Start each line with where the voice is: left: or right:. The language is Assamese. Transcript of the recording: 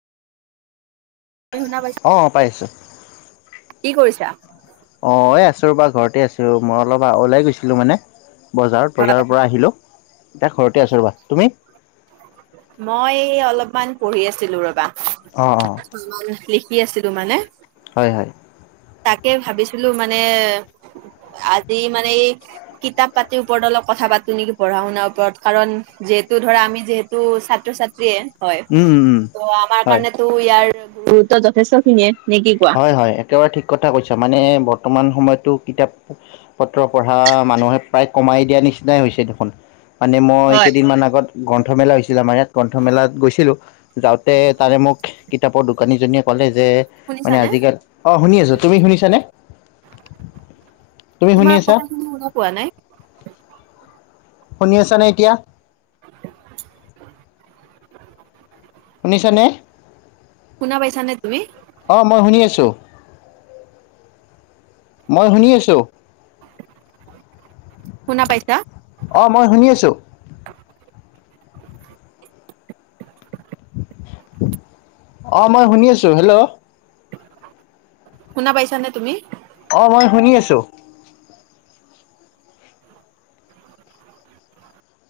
right: তুমি শুনা পাইছা।
left: অ পাইছো
right: কি কৰিছা?
left: অঁ এই আছো ৰ'বা ঘৰতেই আছোঁ, মই অলপ ওলাই গৈছিলোঁ মানে বজাৰত,
right: হয়,
left: বজাৰ পৰা আহিলোঁ এতিয়া ঘৰতে আছোঁ ৰ'বা, তুমি?
right: মই অলপমান পঢ়ি আছিলো ৰ'বা।
left: অ', অ'।
right: লিখি আছিলো মানে।
left: হয়, হয়।
right: তাকে ভাবিছিলো মানে আজি মানে এই কিতাপ পাতিৰ ওপৰত অলপ কথা পাতো নেকি পঢ়া শুনাৰ ওপৰত? কাৰণ যিহেতু ধৰা আমি যিহেতু টো ছাত্ৰ ছাত্ৰীয়ে হয়,
left: উম উম উম
right: ত' আমাৰ
left: হয়
right: কাৰণেটো ইয়াৰ গুৰুত্ব যথেষ্ট খিনিয়ে নে কি কোৱা?
left: হয়, হয় একেবাৰে ঠিক কথা কৈছা। মানে বৰ্তমান সময়ততো কিতাপ পত্ৰ পঢ়া মানুহে প্ৰায় কমাই দিয়া নিচিনাই হৈছে দেখোন। মানে মই
right: হয়,
left: কেইদিনমান আগত গ্ৰন্থমেলা হৈছিল আমাৰ ইয়াত, গ্ৰন্থমেলাত গৈছিলোঁ। যাওঁতে তাৰে মোক কিতাপৰ দোকানীজনীয়ে ক'লে যে মানে
right: শুনিছানে?
left: আজিকালি অঁ শুনি আছো, তুমি শুনিছানে তুমি শুনি
right: তোমাৰ
left: আছা
right: কথাখিনি পোৱা নাই।
left: শুনি আছানে এতিয়া?
right: [inaudible]
left: শুনিছানে?
right: শুনা পাইছা নে তুমি?
left: অঁ মই শুনি আছোঁ। মই শুনি আছোঁ।
right: শুনা পাইচা?
left: অঁ মই শুনি আছোঁ। অ' মই শুনি আছো হেল্ল'?
right: শুনা পাইছা নে তুমি?
left: অ' মই শুনি আছো।